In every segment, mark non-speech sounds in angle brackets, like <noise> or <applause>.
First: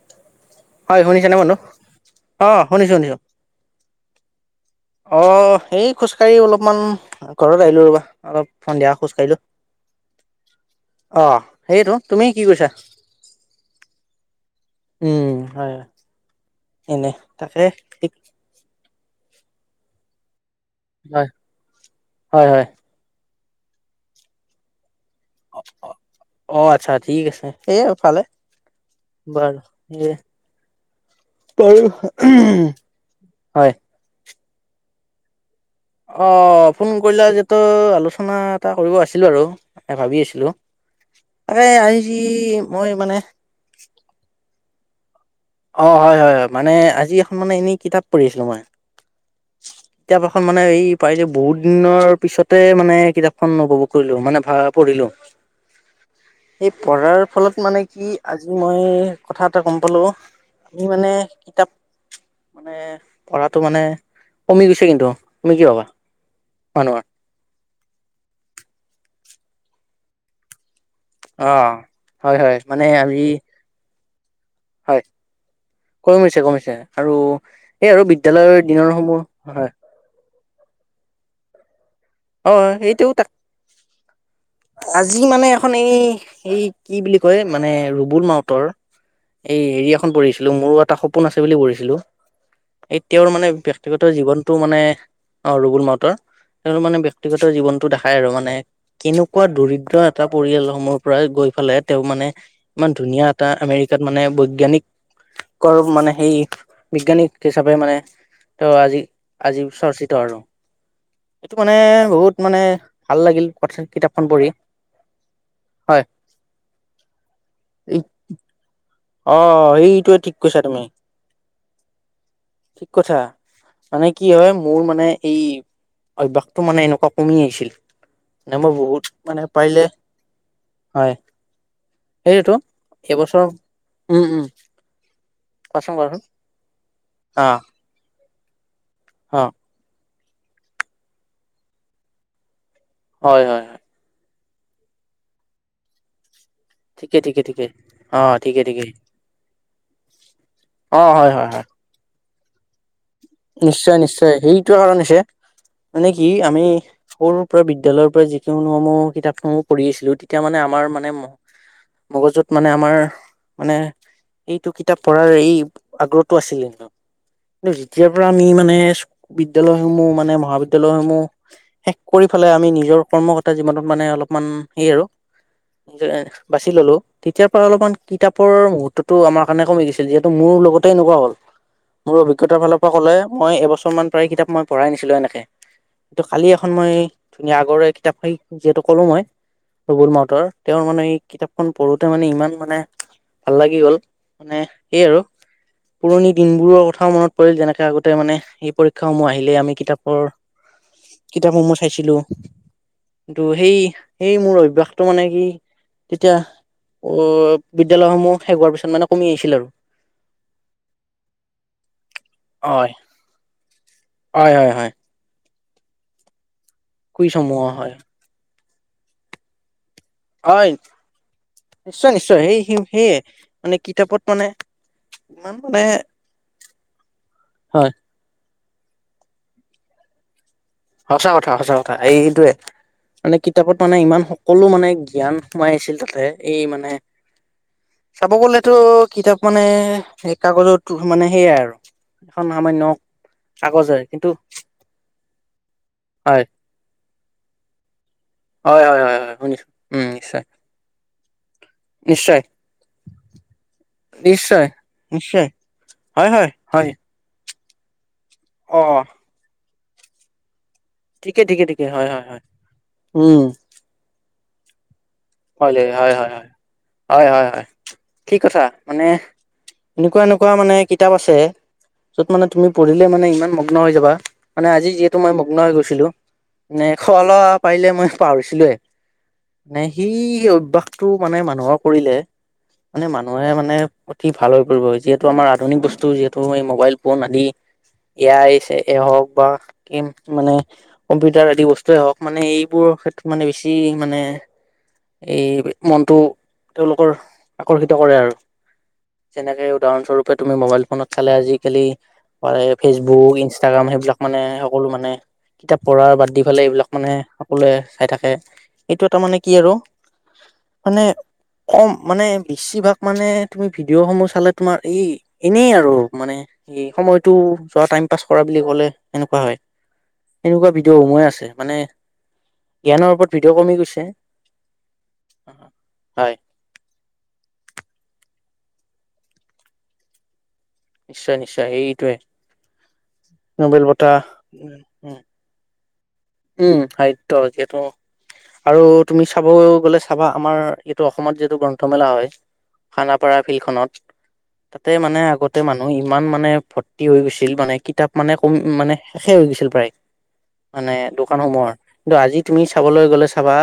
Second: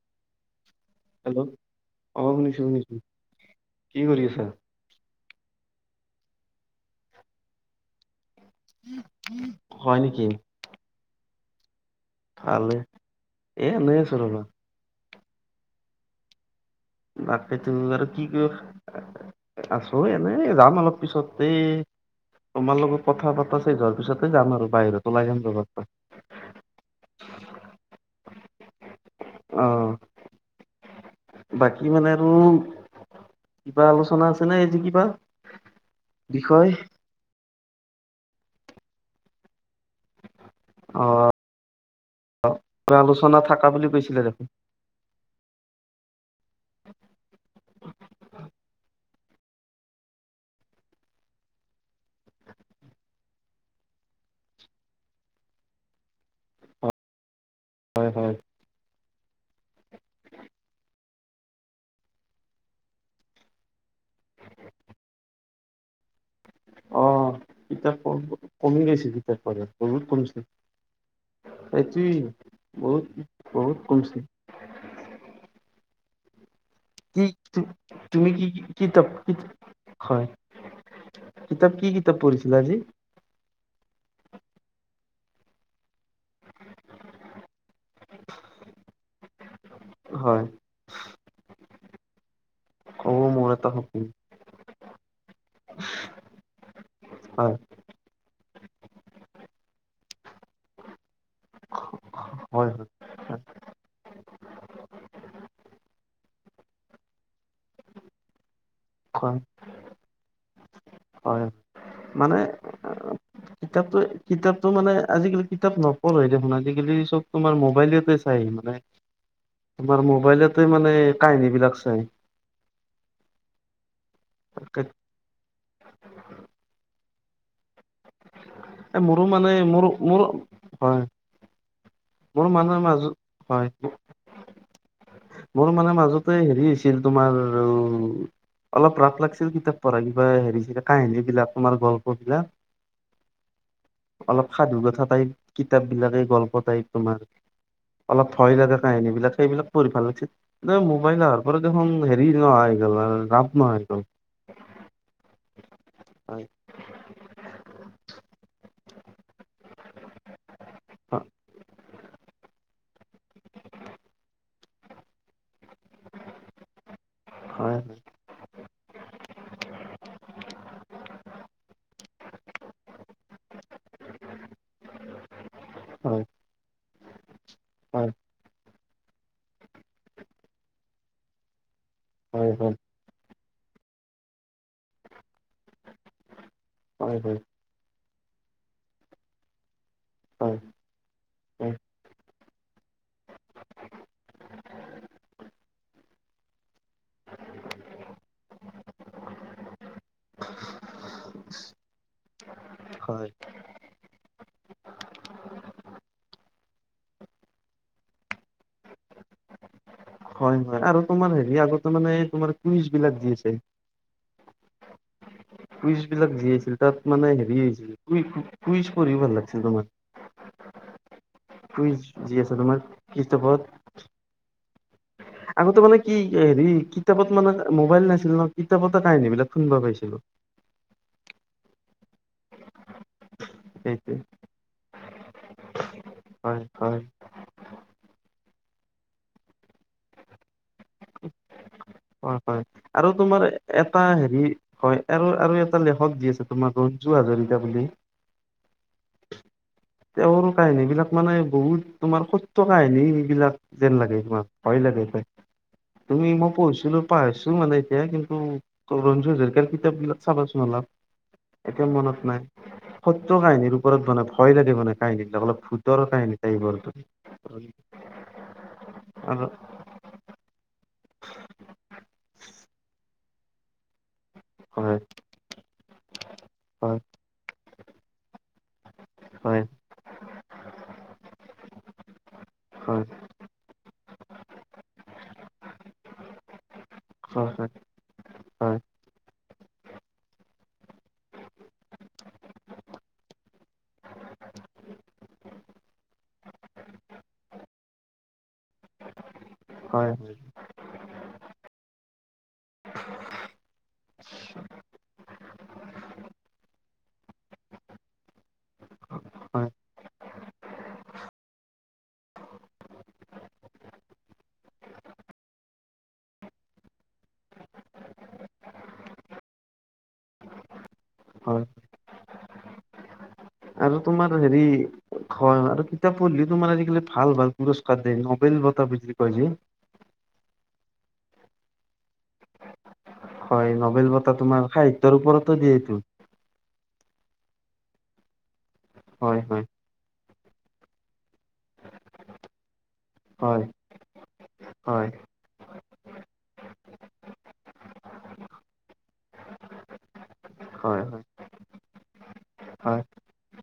<inaudible> হয়, শুনিছে নে হেল্ল' বন্ধু? শুনিছো অ', শুনিছো শুনিছোঁ, শুনিছোঁ। কি কৰি আছা? অ', এই খোজকাঢ়ি অলপমান ঘৰত আহিলোঁ ৰ'বা অ'। সন্ধিয়া খোজকাঢ়িলো হয় নেকি অ', এইটো তুমি কি কৰিছা? ভালে এ, এনেই আছোঁ ৰ'বা। উম, হয়। এনে বাকী তাকে তুমি বাৰু ঠিক কি <unintelligible> আছোঁ এনে, যাম অলপ হয় পিছত এই হয় হয় তোমাৰ লগত কথা অলপ আছে, যোৱাৰ পিছতে যাম আৰু বাহিৰত। ওলাই যাম ৰবা একবাৰ। অ', আচ্ছা ঠিক আছে, সেফালে বাৰু অ এই বাকী মানে আৰু হয় কিবা আলোচনা আছেনে অজি কিবা? অ', বিষয়? ফোন কৰিলা যিহেতু আলোচনা এটা কৰিব আছিল বাৰু। তাকে ভাবি আছিলোঁ, অ এই আজি মই মানে থকা বুলি কৈছিলে দেখো অ', হয়, হয়, হয়, মানে আজি এখন মানে এনেই কিতাপ পঢ়ি আছিলোঁ মই। <inaudible> কিতাপ এখন মানে এই পাৰিলে বহুত দিনৰ পিছতে মানে কিতাপখন উপভোগ কৰিলোঁ মানে ভা পঢ়িলো। <unintelligible> এই পঢ়াৰ ফলত মানে হয় কি হয় আজি মই কথা এটা গম পালোঁ। আমি মানে কিতাপ মানে পঢ়াটো মানে কমি গৈছে কিন্তু, তুমি কি ভাবা? মানুহৰ! অ', কিতাপ পঢ়া কমি গৈছে কিতাপ পঢ়া বহুত কমিছে। অ'। সেইটোৱেই হয় হয় মানে আমি বহুত, বহুত কমিছে। হয়, কমিছে, কমিছে। আৰু কি তু- এই আৰু তুমি কি বিদ্যালয়ৰ কি- দিনৰ কিতাপ কি- সমূহ হয় হয়। কিতাপ, কি কিতাপ পঢ়ি অ', সেইটো তাক আজি মানে এখন এই এই কি বুলি কয় মানে ৰুবুল মাউতৰ এই হেৰি এখন হয়, পঢ়িছিলোঁ মোৰো এটা সপোন আছে বুলি পঢ়িছিলোঁ। এই অ তেওঁৰ মোৰ মানে এটা সপোন ব্যক্তিগত জীৱনতটো মানে অ', ৰুবুল মউতৰ তেওঁৰ মানে ব্যক্তি ব্যক্তিগত হয়। জীৱনতটো দেখাই আৰু মানে, কেনেকুৱা দৰিদ্ৰ এটা পৰিয়ালসমূহ পৰা গৈ ফালে তেওঁ মানে হয় ইমান ধুনীয়া হয় এটা আমেৰিকাত মানে বৈজ্ঞানিক কৰ মানে সেই বিজ্ঞানিক হিচাপে মানে ত' আজি, হয় আজি চৰ্চিত আৰু হয় <unintelligible> মানে বহুত মানে ভাল লাগিল কথা কিতাপটো, কিতাপখন পঢ়ি কিতাপতটো মানে আজিকালি কিতাপ নপ হয় ঢ়েই দেখোন আজিকালি চব তোমাৰ মোবাইলতে চাই মানে অ তোমাৰ সেইটোৱে ঠিক কৈছা মোবাইলতে তুমি মানে কাহিনীবিলাক চায়। ঠিক কথা মানে কি হয়, মোৰ মানে এই অভ্যাসটো মানে এনেকুৱা কমি আহিছিল <unintelligible> মই এ বহুত মোৰো মানে পাৰিলে মোৰ মোৰ হয় মোৰ সেইটোতো মানুহৰ মাজত, এইবছৰ হয় উম উম। মোৰ মানে কোৱাচোন কোৱাচোন মাজতে হেৰি হৈছিল তোমাৰ অ অলপ ৰাস অ লাগিছিল কিতাপ পৰা কিবা হেৰিছিলে কাহিনীবিলাক তোমাৰ গল্পবিলাক। হয়, হয়। হয় অলপ সাধুকথা টাইপ, কিতাপবিলাক এই গল্প টাইপ। ঠিকে তোমাৰ ঠিকে ঠিকে অ অলপ ভয় ঠিকে লগা ঠিকে কাহিনীবিলাক সেইবিলাক পঢ়ি ভাল লাগিছিল। <unintelligible> অ হয় মোবাইলাৰ হয় আগতে হয় দেখোন হেৰি নহয় <unintelligible> নিশ্চয়, নিশ্চয় সেইটোকাৰণ হৈছে মানে কি হয় আমি সৰুৰ পৰা বিদ্যালয়ৰ পৰা যিখিনিসমূহ কিতাপসমূহ পঢ়ি আহিছিলোঁ তেতিয়া মানে আমাৰ মানে মগজুত মানে আমাৰ মানে এইটো কিতাপ পঢ়াৰ এই আগ্ৰহটো আছিল, হয় কিন্তু তেতিয়াৰ পৰা আমি মানে বিদ্যালয়সমূহ মানে মহাবিদ্যালয়সমূহ শেষ কৰি পেলাই আমি নিজৰ কৰ্মগতা জীৱনত মানে অলপমান হে আৰু হয় বাছি ল'লো তেতিয়াৰ পৰা অলপমান হয় কিতাপৰ মুহুৰ্তত টো আমাৰ কাৰণে কমি গৈছে যিহেতু মোৰ লগতে এনেকুৱা হ'ল, মোৰ হয় অভিজ্ঞতা হয় ফালৰ পা ক'ব গ'লে মই এবছৰমান প্ৰায় কিতাপ মই পঢ়াই নাছিলো এনেকে। ত' কালি এখন মই হয় হয় ধুনীয়া আগৰেৰে কিতাপ এই যিহেতু ক'লো মই ৰবুল মাউতৰ, হয় তেওঁৰ মানে এই কিতাপখন হয়। পঢ়োতে মানে ইমান মানে ভাললাগি গ'ল মানে সেয়ে আৰু পুৰণি দিনবোৰ কথাও মনত পৰিল যেনেকে আগতে মানে এই পৰীক্ষাসমূহ আহিলেই আমি কিতাপবোৰ কিতাপসমূহ চাইছিলোঁ। হয় টো সেই, সেই মোৰ অভ্যাসটো মানে কি তেতিয়া অ', বিদ্যালয়সমূহ শেষ হোৱাৰ পিছত মানে কমি আহিছিল আৰু। হয় হয় আৰু তোমাৰ হেৰি আগতে মানে তোমাৰ হয়, কুইচবিলাক দি আছে। হয়, হয়, হয়। কুইজবিলাক দি আছিল তাত মানে হেৰি কুইজসমূহ হৈছিল হয়, কুই- কুইজ কৰি ভাল লাগিছিল তোমাৰ। হয়, কুইজ নিশ্চয়, যি নিশ্চয় আছে সেই তোমাৰ সেয়ে কিতাপত মানে কিতাপত মানে আগতে মানে কি হেৰি কিতাপত মানে হয়, মোবাইল নাছি ন কিতাপতে কাহিনীবিলাক শুনিব পাইছিলোঁ। সঁচা কথা, সঁচা কথা এইটোৱে। মানে কিতাপত মানে সেইটোৱে ইমান সকলো মানে জ্ঞান সোমাই আছিল তাতে এই হয় মানে হয় চাব গ'লেতো কিতাপ মানে <unintelligible> কাগজত মানে সেয়াই আৰু। হয় এখন হয় সামান্য আৰু তোমাৰ কাগজে এটা কিন্তু হেৰি হয়, আৰু, আৰু এটা লেখক দি হয়, আছে তোমাক ৰঞ্জু হাজৰিকা বুলি। হয়, হয়, হয়, হয়, শুনিছোঁ। উম, নিশ্চয়, তেওঁৰ কাহিনীবিলাক মানে বহুত তোমাৰ নিশ্চয়, সত্য কাহিনী এইগিলাক। যেন লাগে কোৱা নিশ্চয়, ভয় লাগে হয়, নিশ্চয়, হয়, তুমি হয়, মই হয়, পঢ়িছিলোঁ পাহৰছোঁ মানে এতিয়া কিন্তু অ', ৰঞ্জু হাজৰিকাৰ কিতাপবিলাক চাবাচোন অলপ। ঠিকে, ঠিকে, ঠিকে, এতিয়া হয়, মনত হয়, নাই, হয়, সত্য উম, কাহিনীৰ ওপৰত বনাই ভয় লাগে মানে কাহিনী। বিলাক অলপ ভয় লাগে ভূতৰ হয়, হয়, কাহিনী টাইপৰ হয়, হয়, হয়, কি কথা মানে আৰু এনেকুৱা, এনেকুৱা মানে কিতাপ আছে য'ত মানে তুমি পঢ়িলে মানে ইমান মগ্ন হৈ যাবা মানে আজি হয় যিহেতু মই মগ্ন হৈ গৈ ছিলোঁ মানে হয় খোৱা লোৱা পাৰিলে মই পাহৰিছিলোঁয়ে হয় <unintelligible> সেই অভ্যাসটো মানে মানুহৰ কৰিলে হয় মানে মানুহে মানে অতি ভাল হৈ পৰিব, যিহেতু আমাৰ আধুনিক বস্তু যিহেতু এই মোবাইল <unintelligible> আদি হয় হয় এ আই <unintelligible> হয় এ, হওঁক বা গেম মানে কম্পিউটাৰ আদি বস্তুৱেই হওঁক মানে এইবোৰ ক্ষেত্ৰত মানে বেছি মানে এই মনটো তেওঁলোকৰ আকৰ্ষিত কৰে আৰু। যেনেকে হয় উদাহৰণস্বৰূপে তুমি মোবাইল ফোনত চালে আজিকালি পাৰে ফেচবুক, ইনষ্টাগ্ৰাম সেইবিলাক মানে সকলো মানে কিতাপ পঢ়াৰ বাদ দি এইবিলাক মানে সকলোৱে চাই থাকে, এইটো এটা মানে কি হয় আৰু মানে কম মানে বেছিভাগ মানে তুমি ভিডিঅ'সমূহ চালে তোমাৰ এই এনেই আৰু মানে এই সময়টো যোৱা টাইম পাছ কৰা বুলি ক'লে এনেকুৱা হয়। এনেকুৱা ভিডিঅ' সমূহেই আছে, হয় মানে জ্ঞানৰ ওপৰত ভিডিঅ' কমি গৈছে। <inaudible> তোমাৰ আজিকালি ভাল, ভাল হয় পুৰস্কাৰ দিয়ে ন'বেল বঁটা বৃত্তি কয় যে। নিশ্চয়, নিশ্চয় সেইটোৱে। হয়, ন'বেল বঁটা তোমাৰ উম সাহিত্যৰ উম ওপৰতো দিয়েটো। উম, সাহিত্য এতিয়াটো আৰু তুমি হয় চাব হয় গ'লে চাবা আমাৰ এইটো অসমত যিটো গ্ৰন্থমেলা হয়, খানাপাৰা হয় ফিল্ডখনত তাতে হয় মানে আগতে মানুহ ইমান মানে ভৰ্তি হৈ গৈছিল, মানে কিতাপ মানে কমি মানে শেষেই হৈছিল প্ৰায়। মানে হয়। দোকানসমূহৰ, কিন্তু আজি তুমি হয় চাবলৈ গ'লে চাবা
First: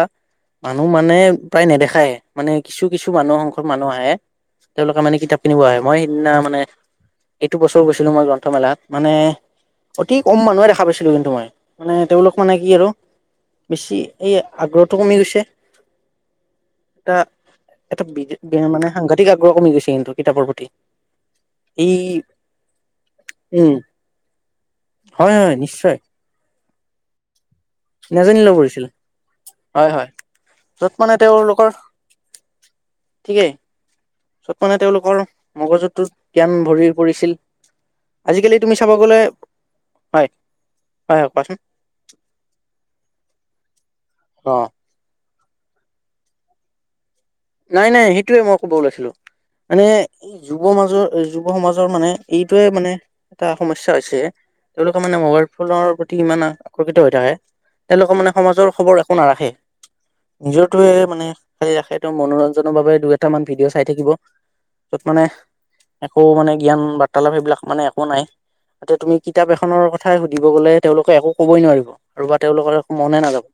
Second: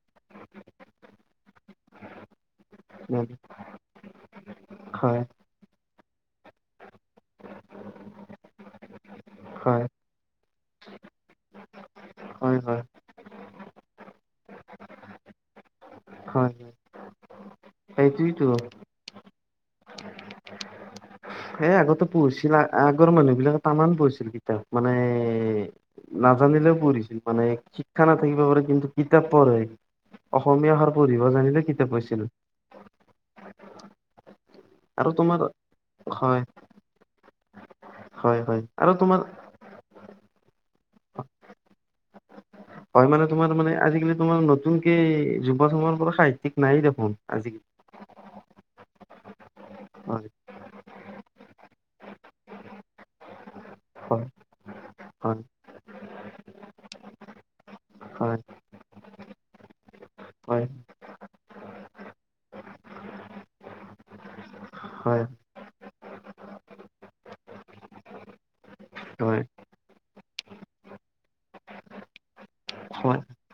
মানুহ মানে প্ৰায় নেদেখায়ে মানে কিছু, কিছু হয় মানুহ <unintelligible> মানুহ আহে। তেওঁলোকে মানে হয় কিতাপ কিনিব আহে, মই সেইদিনা মানে এইটো বছৰো গৈছিলোঁ মই গ্ৰন্থমেলা মানে হয় অতি কম মানুহে দেখা পাইছিলোঁ কিন্তু মই, মানে তেওঁলোক মানে হয় কি হয় আৰু বেছি এই আগ্ৰহটো কমি গৈছে। হয় <inaudible> এটা সেইটোৱেতো বেয়া মানে সাংঘাতিক আগ্ৰহ কমি গৈছে কিন্তু কিতাপৰ প্ৰতি। এ, এই আগতে পঢ়িছিলা আগৰ মানুহবিলাকে উম টামাম পঢ়িছিল কিতাপ মানে হয় হয় নিশ্চয় নাজানিলেও পঢ়িছিল মানে কি শিক্ষা নাথাকিব নাজানিলেও পাৰে পৰিছিল কিন্তু কিতাপ পঢ়ে, হয় হয় অসমীয়া য'ত <unintelligible> মানে পঢ়িব জানিলে তেওঁলোকৰ কিতাপ পঢ়িছিল। ঠিকেই চব মানে আৰু তেওঁলোকৰ তোমাৰ মগজুটোত হয় জ্ঞান ভৰি পৰিছিল। হয় আজিকালি হয় তুমি আৰু চাব গ'লে তোমাৰ হয়, হয়, হয়, কোৱাচোন। হয়, মানে তোমাৰ মানে আজিকালি তোমাৰ অ নতুনকে যুৱ চামৰ পৰা সাহিত্যিক নাইয়ে দেখোন আজিকালি। নাই, নাই সেইটোৱে মই ক'ব ওলাইছিলোঁ মানে হয় যুৱ মাজৰ যুৱ সমাজৰ মানে এইটোয়ে মানে এটা সমস্যা হৈছে হয় তেওঁলোকে মানে হয় মোবাইল ফোনৰ প্ৰতি ইমান আকৰ্ষিত হৈ থাকে তেওঁলোকে মানে হয় সমাজৰ খবৰ একো নাৰাখে, হয় নিজৰটোৱে মানে খালি ৰাখে। মনোৰঞ্জনৰ বাবে দুই এটা মান ভিডিঅ' চাই থাকিব, য'ত হয় মানে একো মানে জ্ঞান বাৰ্তালাপ সেইবিলাক মানে একো নাই। এতিয়া তুমি হয় কিতাপ এখনৰ কথাই সুধিব গ'লে তেওঁলোকে একো ক'বই নোৱাৰিব। ৰ'বা তেওঁলোকৰ একো হয় মনে নাযাব,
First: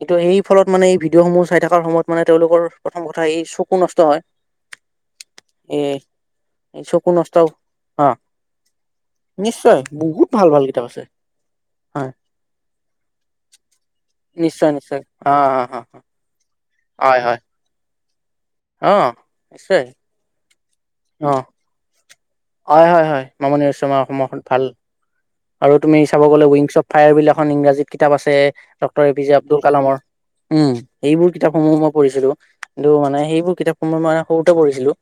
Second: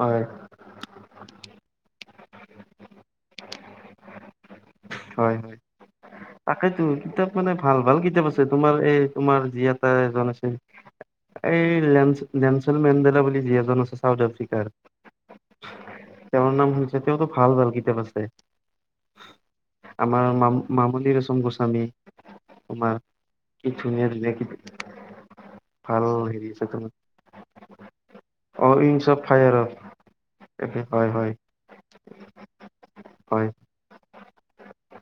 কিন্তু এই ফলত মানে এই ভিডিঅ' সমূহ চাই থকাৰ সময়ত মানে তেওঁলোকৰ প্ৰথম কথা এই চকু নষ্ট হয়, এ তাকেইতো এই চকু কিতাপ নষ্ট মানে ভাল, ভাল অ কিতাপ আছে তোমাৰ এই তোমাৰ যি নিশ্চয় এটা বহুত এজন ভাল আছে ভাল কিতাপ আছে এই হয় লেন-লেনচন মেডেলা বুলি যি এজন আছে চাউথ আফ্ৰিকাৰ নিশ্চয় নিশ্চয় অ অ অ তেওঁৰ নাম হৈছে হয় তেওঁটো হয় ভাল, ভাল কিতাপ আছে। অ', আছে। আমাৰ মাম- মামুনি ৰয়ছম গোস্বামী। হয়, তোমাৰ হয়, হয়, মামণি কি ৰয়সম ধুনীয়া অসম ধুনীয়া কি ভাল আৰু তুমি ভাল চাব গ'লে হেৰি আছে উইংগছ অফ তোমাৰ ফায়াৰ বুলি এখন ইংৰাজীত কিতাপ আছে। এ, অ doctor inch A of P J fire Abdul of কালামৰ উম, হয় এইবোৰ হয় কিতাপ সমূহ মই পঢ়িছিলোঁ, কিন্তু মানে হয় সেইবোৰ কিতাপসমূহ মই মানে সৰুতে পঢ়ছিলোঁ।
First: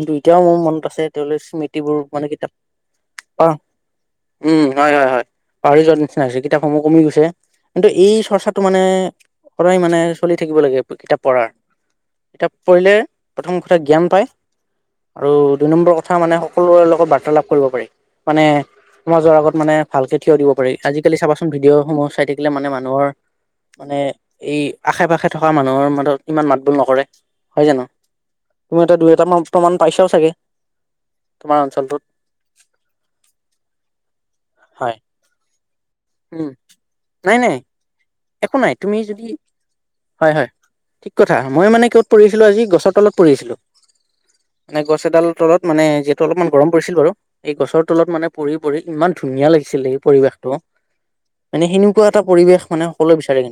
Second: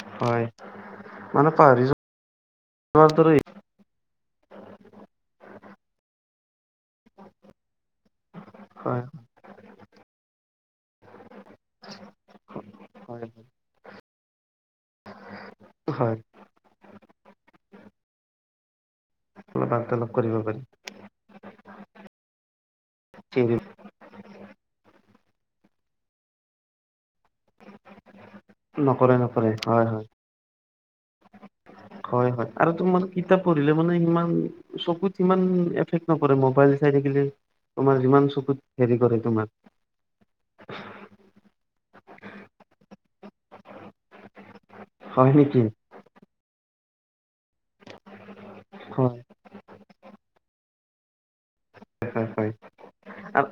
কিন্তু এতিয়াও হয় মোৰ মনত আছে তেওঁলৈ মানে পাহৰি স্মৃতিবোৰ মানে কিতাপ হয় পা উম, হয়, হয়, হয়, পাহৰি যোৱাৰ নিচিনা হৈছে কিতাপসমূহ কমি গৈছে। কিন্তু এই চৰ্চাটো মানে হয় সদায় মানে চলি থাকিব লাগে কিতাপ পঢ়াৰ। কিতাপ পঢ়িলে হয় প্ৰথম কথা জ্ঞান পায় আৰু দুই নম্বৰ কথা হয় মানে সকলোৰে লগত বাৰ্তালাপ কৰিব পাৰি মানে সমাজৰ আগত তোমাৰ মানে বাৰ্তালাপ ভালকে থিয় কৰিব দিব পাৰি, আজি কালি চাবাচোন ভিডিঅ'সমূহ চাই থাকিলে মানে মানুহৰ <inaudible> মানে এই আশে পাশে থকা মানুহৰ মাজত ইমান মাত বোল নকৰে হয় জানো? তুমিটো দুই নকৰে এটা নকৰে প্ৰমাণ হয় হয় পাইছাও চাগে, তোমাৰ অঞ্চলটোত? হয় হয় আৰু তুমি মানে কিতাপ পঢ়িলে মানে ইমান হয় চকুত ইমান এফেক্ট নপৰে উম মোবাইল চাই থাকিলে নাই নাই তোমাৰ যিমান একো চকুত নাই তুমি হেৰি কৰে যদি তোমাৰ। হয়, হয় ঠিক কথা মইও মানে ক'ত পঢ়িছিলোঁ আজি গছৰ তলত পঢ়িছিলোঁ। মানে গছ এডাল হয় নেকি তলত মানে অলপমান গৰম পৰিছিল বাৰু এই গছৰ তলত মানে পঢ়ি-পঢ়ি ইমান হয় ধুনীয়া লাগিছিলে এই পৰিৱেশটো। মানে সেনেকুৱা এটা হয় হয় পৰিৱেশ মানে সকলোৱে বিচাৰে আৰু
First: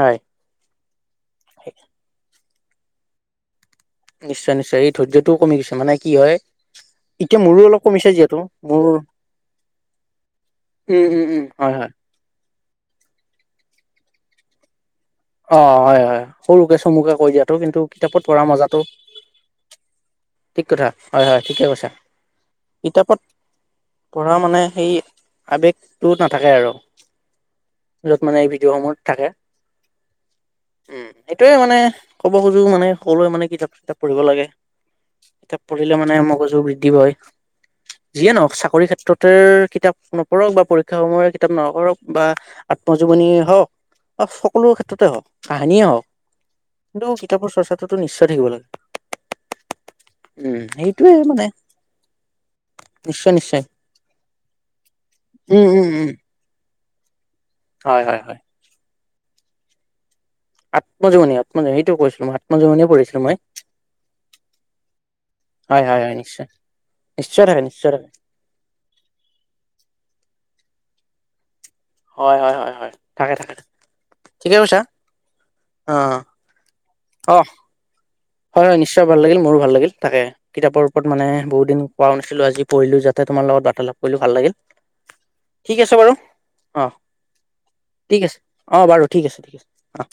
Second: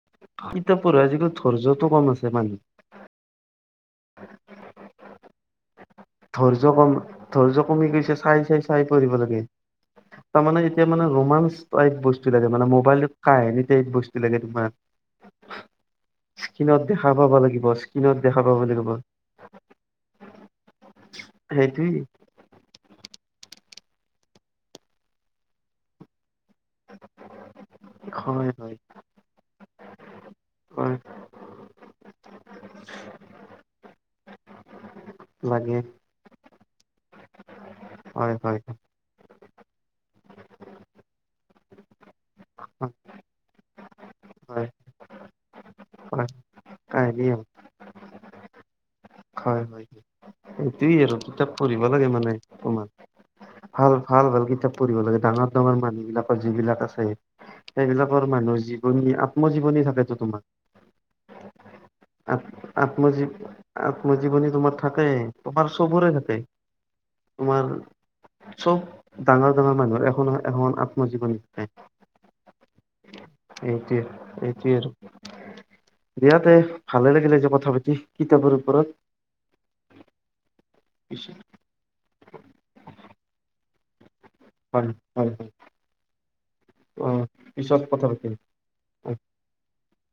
হয় কিতাপ পঢ়াৰ আজিকাল ধৈৰ্যতো কম আছে মানুহৰ। নিশ্চয়, নিশ্চয় এই ধৰ্য্যটোও কমিছে মানে কি হয় ধৈৰ্য্য কম এতিয়া মোৰো ধৈৰ্য্য অলপ কমি কমিছে গৈছে যিহেতু চাই, মোৰ চাই-চাই পঢ়িব লাগে। তাৰমানে এতিয়া উম মানে উম উম। ৰোমাঞ্চ হয় হয় টাইপ বস্তু ব লাগে মানে মোবাইলটো কাহিনী টাইপ বস্তু লাগে তোমাৰ। অ', হয়, হয় সৰুকে স্ক্ৰীনত দেখা চমুকে কৈ পাব দিয়াতো লাগিব কিন্তু স্ক্ৰীনত কিতাপত দেখা পঢ়া পাব মজাতো লাগিব ঠিক কথা হয়, হয়, ঠিকে সেইটোৱে কৈছা কিতাপত পঢ়া মানে সেই আৱেগটো নাথাকে আৰু। য'ত মানে এই হয় হয় ভিডিঅ'সমূহত থাকে। হয় উম, সেইটোয়ে মানে ক'ব খোজো মানে সকলোৱে মানে কিতাপ-চিতাপ পঢ়িব লাগে। কিতাপ লাগে পঢ়িলে মানে মগজু বৃদ্ধি হয়, যিয়ে হয় নহ হয় চাকৰি ক্ষেত্ৰত কিতাপ নপঢ়ক বা পৰীক্ষাসমূহৰ কিতাপ <unintelligible> বা হয় আত্মজীৱনী হওঁক হয় সকলো ক্ষেত্ৰতে হওঁক, কাহিনিয়ে হওঁক হয় কিন্তু কাহিনী হয় কিতাপৰ চৰ্চাটোতো নিশ্চয় থাকিব লাগে। হয়, হয়, উম সেইটোয়ে <unintelligible> মানে কিতাপ পঢ়িব লাগে মানে অকমান নিশ্চয় নিশ্চয় ভাল। ভাল-ভাল কিতাপ পঢ়িব লাগে ডাঙৰ, উম ডাঙৰ উম মানুহ উম বিলাকৰ যিবিলাক আছে হয় হয় সেইবিলাকৰ হয় মানুহৰ জীৱনী আত্মজীৱনী থাকেতো তোমাৰ। আত্মজীনী-আত্মজীনীটো কৈছোঁ মই। আত্মজীৱনীয়ে পঢ়িছিলো মই আত্মজী-আত্মজীৱনী তোমাৰ থাকে, তোমাৰ হয় হয় হয় চবৰে থাকে। নিশ্চয় নিশ্চয় থাকে, তোমাৰ নিশ্চয় থাকে। চব ডাঙৰ-ডাঙৰ মানুহৰ এখন এ-এখন আত্মজীৱনী। হয়, হয়, হয়, হয়। থাকে থাকে ঠিকে এইটোৱে-এইটোৱে কৈছা আৰু অ দিয়াতে ভালে লাগিলে অ আজি কথা পাতি। কিতাপৰ হয়, হয় ওপৰত নিশ্চয় ভাল লাগিল মোৰো ভাল লাগিল, তাকে কিতাপৰ ওপৰত মানে বহুত দিন <unintelligible> নাছিলোঁ, আজি পঢ়িলোঁ যাতে তোৰ লগত বাৰ্তালাপ কৰিলোঁ ভাল লাগিল। হয়, হয়, হয়, ঠিক আছে বাৰু অ', পিছত কথা ঠিক পাতিম। আছে অ', বাৰু ঠিক আছে ঠিক আছে অ'।